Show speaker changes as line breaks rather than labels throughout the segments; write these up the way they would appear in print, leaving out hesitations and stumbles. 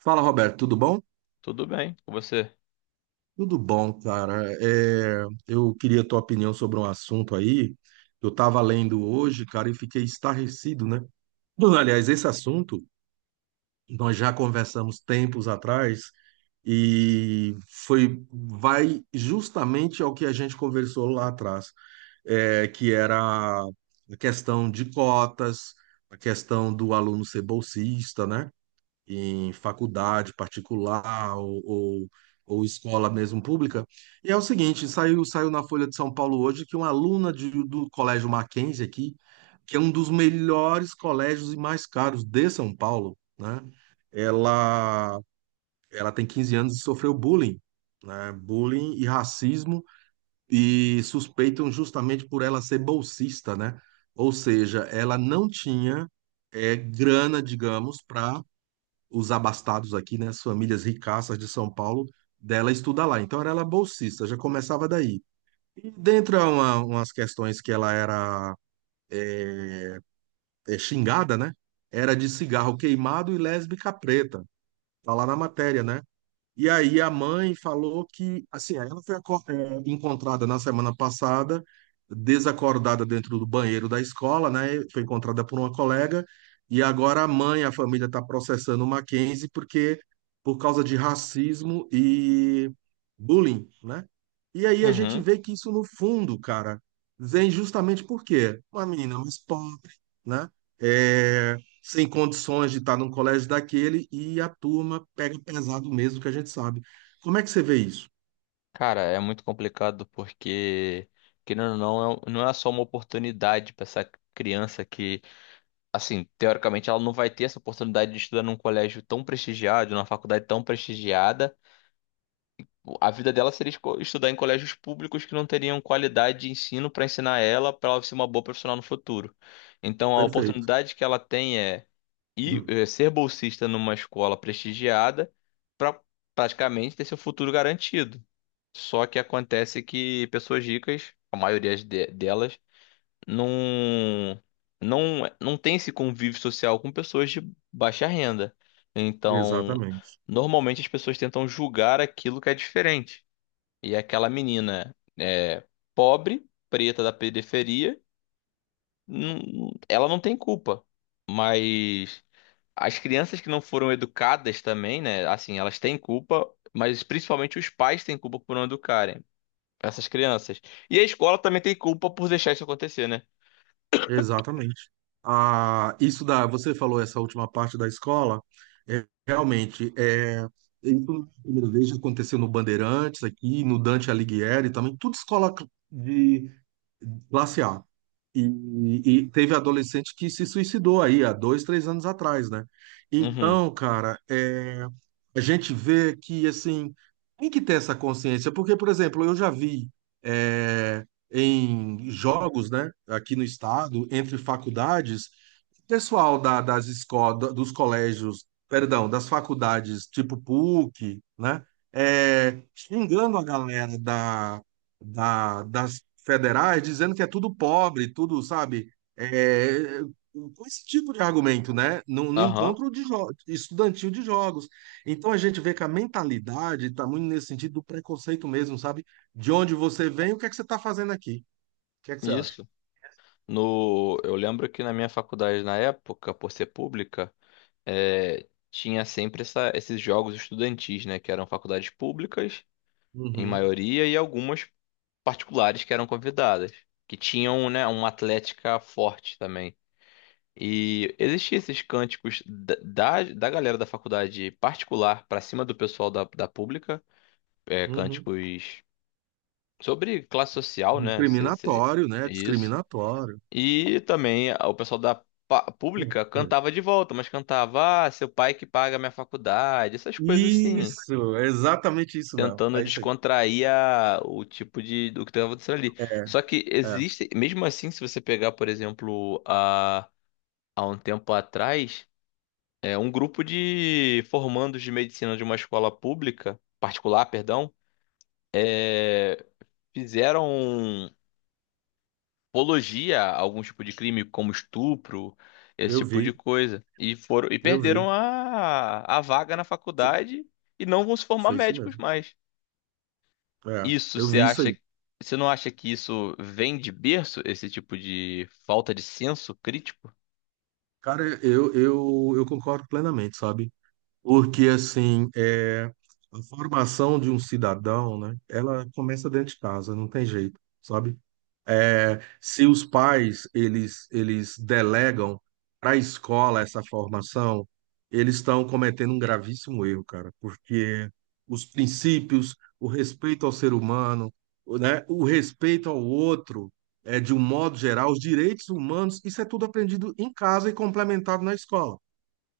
Fala, Roberto, tudo bom?
Tudo bem com você?
Tudo bom, cara. É, eu queria a tua opinião sobre um assunto aí. Eu estava lendo hoje, cara, e fiquei estarrecido, né? Bom, aliás, esse assunto nós já conversamos tempos atrás e foi vai justamente ao que a gente conversou lá atrás, é, que era a questão de cotas, a questão do aluno ser bolsista, né? Em faculdade particular ou escola mesmo pública. E é o seguinte, saiu na Folha de São Paulo hoje que uma aluna do Colégio Mackenzie aqui, que é um dos melhores colégios e mais caros de São Paulo, né? Ela, ela tem 15 anos e sofreu bullying, né? Bullying e racismo, e suspeitam justamente por ela ser bolsista, né? Ou seja, ela não tinha grana, digamos, para os abastados aqui, né, as famílias ricaças de São Paulo, dela estudar lá. Então era ela bolsista, já começava daí. E dentre umas questões que ela era xingada, né, era de cigarro queimado e lésbica preta. Tá lá na matéria, né? E aí a mãe falou que, assim, aí ela foi encontrada na semana passada, desacordada dentro do banheiro da escola, né? Foi encontrada por uma colega, e agora a mãe, a família está processando o Mackenzie por causa de racismo e bullying, né? E aí a gente
Uhum.
vê que isso no fundo, cara, vem justamente por quê? Uma menina mais pobre, né? É, sem condições de estar num colégio daquele e a turma pega pesado mesmo, que a gente sabe. Como é que você vê isso?
Cara, é muito complicado porque, querendo ou não, não é só uma oportunidade para essa criança que, assim, teoricamente ela não vai ter essa oportunidade de estudar num colégio tão prestigiado, numa faculdade tão prestigiada. A vida dela seria estudar em colégios públicos que não teriam qualidade de ensino para ensinar ela, para ela ser uma boa profissional no futuro. Então, a
Perfeito.
oportunidade que ela tem é ir,
Uhum.
ser bolsista numa escola prestigiada para praticamente ter seu futuro garantido. Só que acontece que pessoas ricas, a maioria delas, não, não tem esse convívio social com pessoas de baixa renda. Então,
Exatamente.
normalmente as pessoas tentam julgar aquilo que é diferente. E aquela menina é pobre, preta da periferia, ela não tem culpa. Mas as crianças que não foram educadas também, né? Assim, elas têm culpa, mas principalmente os pais têm culpa por não educarem essas crianças. E a escola também tem culpa por deixar isso acontecer, né?
Exatamente. Ah, isso da, você falou essa última parte da escola, é, realmente, é, isso a primeira vez já aconteceu no Bandeirantes aqui, no Dante Alighieri também, tudo escola de classe A. E teve adolescente que se suicidou aí há dois, três anos atrás, né?
Uhum.
Então, cara, é, a gente vê que, assim, tem que ter essa consciência, porque, por exemplo, eu já vi, é, em jogos, né, aqui no estado, entre faculdades, pessoal das escolas, dos colégios, perdão, das faculdades tipo PUC, né, xingando a galera das federais, dizendo que é tudo pobre, tudo, sabe, é, com esse tipo de argumento, né, no
Aham.
encontro de estudantil de jogos. Então a gente vê que a mentalidade está muito nesse sentido do preconceito mesmo, sabe? De onde você vem, o que é que você está fazendo aqui? O que é que você acha?
Isso. No, eu lembro que na minha faculdade, na época, por ser pública, tinha sempre esses jogos estudantis, né? Que eram faculdades públicas, em
Uhum,
maioria, e algumas particulares que eram convidadas, que tinham, né, uma atlética forte também. E existiam esses cânticos da galera da faculdade particular para cima do pessoal da pública,
uhum.
cânticos sobre classe social, né? Seria
Discriminatório, né?
isso.
Discriminatório.
E também o pessoal da pública cantava de volta, mas cantava, ah, seu pai que paga a minha faculdade, essas coisas assim.
Isso, é exatamente isso mesmo.
Tentando
É isso aí.
descontrair o tipo de do que estava acontecendo ali.
É,
Só que
é.
existe, mesmo assim, se você pegar, por exemplo, há um tempo atrás, um grupo de formandos de medicina de uma escola pública, particular, perdão, é fizeram um apologia a algum tipo de crime, como estupro, esse
eu
tipo de
vi,
coisa. E foram e
eu
perderam
vi.
a vaga na faculdade e não vão se formar
Foi isso
médicos
mesmo.
mais.
É,
Isso
eu
você
vi isso
acha,
aí.
você não acha que isso vem de berço, esse tipo de falta de senso crítico?
Cara, eu concordo plenamente, sabe? Porque, assim, a formação de um cidadão, né, ela começa dentro de casa, não tem jeito, sabe? É, se os pais, eles delegam para a escola essa formação, eles estão cometendo um gravíssimo erro, cara, porque os princípios, o respeito ao ser humano, né, o respeito ao outro, de um modo geral, os direitos humanos, isso é tudo aprendido em casa e complementado na escola.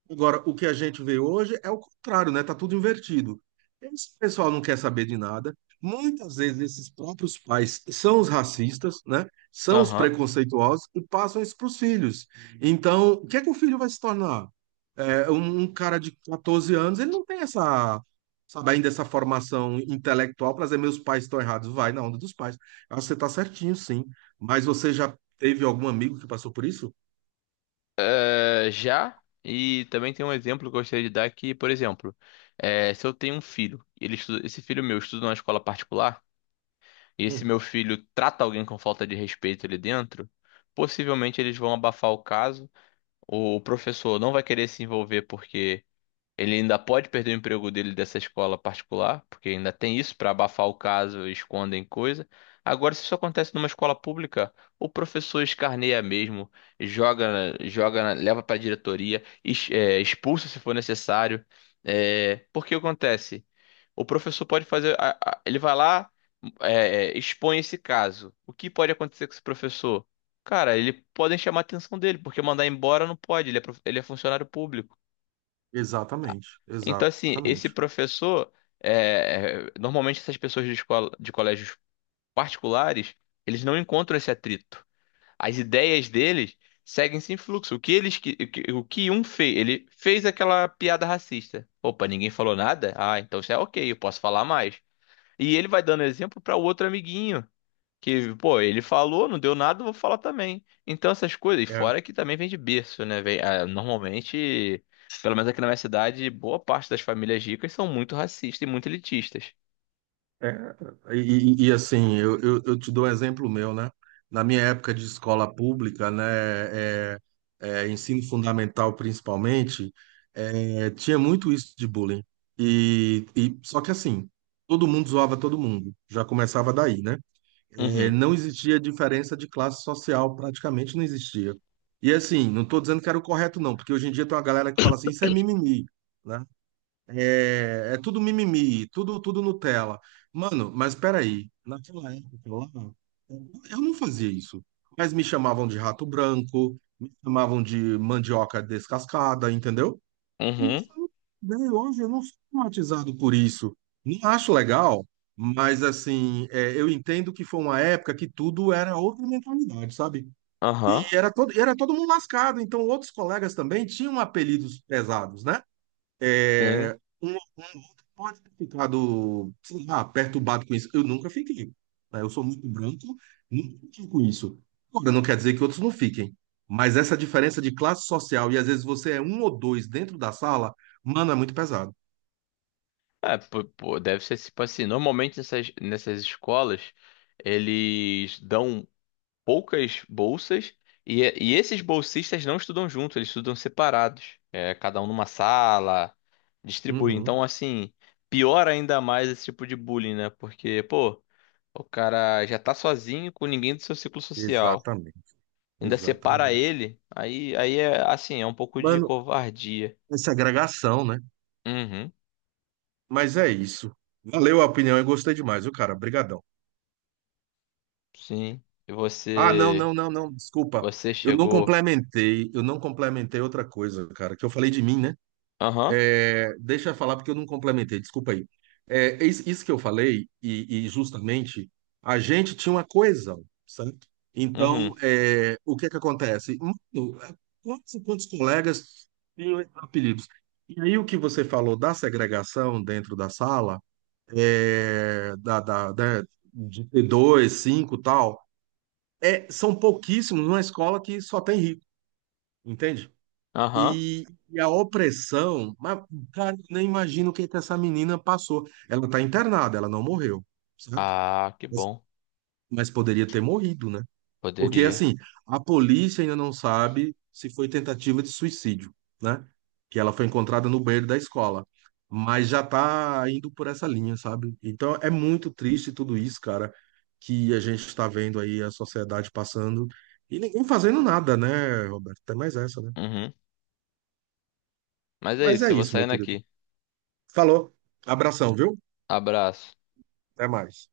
Agora, o que a gente vê hoje é o contrário, né? Tá tudo invertido. Esse pessoal não quer saber de nada. Muitas vezes esses próprios pais são os racistas, né? São os
Aham.
preconceituosos e passam isso para os filhos. Então, o que é que o filho vai se tornar? É, um cara de 14 anos, ele não tem essa, sabe, ainda essa formação intelectual para dizer meus pais estão errados. Vai na onda dos pais. Eu acho que você está certinho, sim. Mas você já teve algum amigo que passou por isso?
É, já, e também tem um exemplo que eu gostaria de dar que, por exemplo, se eu tenho um filho, ele esse filho meu estuda numa escola particular, e se
Hum.
meu filho trata alguém com falta de respeito ali dentro, possivelmente eles vão abafar o caso. O professor não vai querer se envolver porque ele ainda pode perder o emprego dele dessa escola particular, porque ainda tem isso para abafar o caso, escondem coisa. Agora, se isso acontece numa escola pública, o professor escarneia mesmo, joga, joga, leva para a diretoria, expulsa se for necessário. É, porque acontece? O professor pode fazer, ele vai lá, expõe esse caso. O que pode acontecer com esse professor? Cara, ele podem chamar a atenção dele, porque mandar embora não pode, ele é funcionário público.
Exatamente,
Então, assim, esse
exatamente.
professor, normalmente essas pessoas de escola, de colégios particulares, eles não encontram esse atrito. As ideias deles seguem sem fluxo. O que um fez, ele fez aquela piada racista. Opa, ninguém falou nada? Ah, então isso é ok, eu posso falar mais. E ele vai dando exemplo para o outro amiguinho. Que, pô, ele falou, não deu nada, eu vou falar também. Então, essas coisas, e
É,
fora que também vem de berço, né? Vem, ah, normalmente, pelo menos aqui na minha cidade, boa parte das famílias ricas são muito racistas e muito elitistas.
É, assim, eu te dou um exemplo meu, né? Na minha época de escola pública, né, é, ensino fundamental principalmente, tinha muito isso de bullying. E só que assim, todo mundo zoava todo mundo. Já começava daí, né? É,
Uhum,
não existia diferença de classe social, praticamente não existia. E assim, não estou dizendo que era o correto não, porque hoje em dia tem uma galera que fala assim, isso é mimimi, né? É, é tudo mimimi, tudo Nutella. Mano, mas peraí, naquela época lá, eu não fazia isso. Mas me chamavam de rato branco, me chamavam de mandioca descascada, entendeu? E
uhum,
isso, né, hoje eu não sou traumatizado por isso. Não acho legal, mas assim, eu entendo que foi uma época que tudo era outra mentalidade, sabe?
aham,
E era todo mundo lascado, então outros colegas também tinham apelidos pesados, né?
tem.
É, um outro pode ter ficado, sei lá, perturbado com isso. Eu nunca fiquei, né? Eu sou muito branco, nunca fiquei com isso. Agora, não quer dizer que outros não fiquem. Mas essa diferença de classe social, e às vezes você é um ou dois dentro da sala, mano, é muito pesado.
É, pô, pô, deve ser tipo assim, normalmente nessas escolas, eles dão poucas bolsas e esses bolsistas não estudam junto, eles estudam separados, é, cada um numa sala, distribui.
Uhum.
Então, assim, piora ainda mais esse tipo de bullying, né? Porque, pô, o cara já tá sozinho com ninguém do seu ciclo social,
Exatamente,
ainda separa
exatamente.
ele, aí é assim, é um pouco de
Mano,
covardia.
essa agregação, né?
Uhum,
Mas é isso. Valeu a opinião e gostei demais, viu, cara? Obrigadão.
sim. E
Ah, não,
você,
não, não, não, desculpa.
você
Eu não
chegou.
complementei, eu não complementei outra coisa, cara, que eu falei de mim, né?
Aham,
É, deixa eu falar porque eu não complementei, desculpa aí. É, isso que eu falei, e justamente, a gente tinha uma coesão, certo? Então,
uhum,
é, o que é que acontece? Mano, é, quantos colegas tinham esses apelidos? E aí, o que você falou da segregação dentro da sala, é, da, da, da, de T2, 5 e tal são pouquíssimos numa escola que só tem rico, entende?
aham.
E a opressão, mas, cara, eu nem imagino o que que essa menina passou. Ela está internada, ela não morreu, certo?
Ah, que
Mas,
bom.
mas poderia ter morrido, né? Porque,
Poderia.
assim, a polícia ainda não sabe se foi tentativa de suicídio, né? Que ela foi encontrada no banheiro da escola. Mas já tá indo por essa linha, sabe? Então é muito triste tudo isso, cara, que a gente está vendo aí a sociedade passando e ninguém fazendo nada, né, Roberto? Até mais essa, né?
Uhum. Mas é
Mas é
isso, eu vou
isso, meu
saindo
querido.
aqui.
Falou. Abração, viu?
Abraço.
Até mais.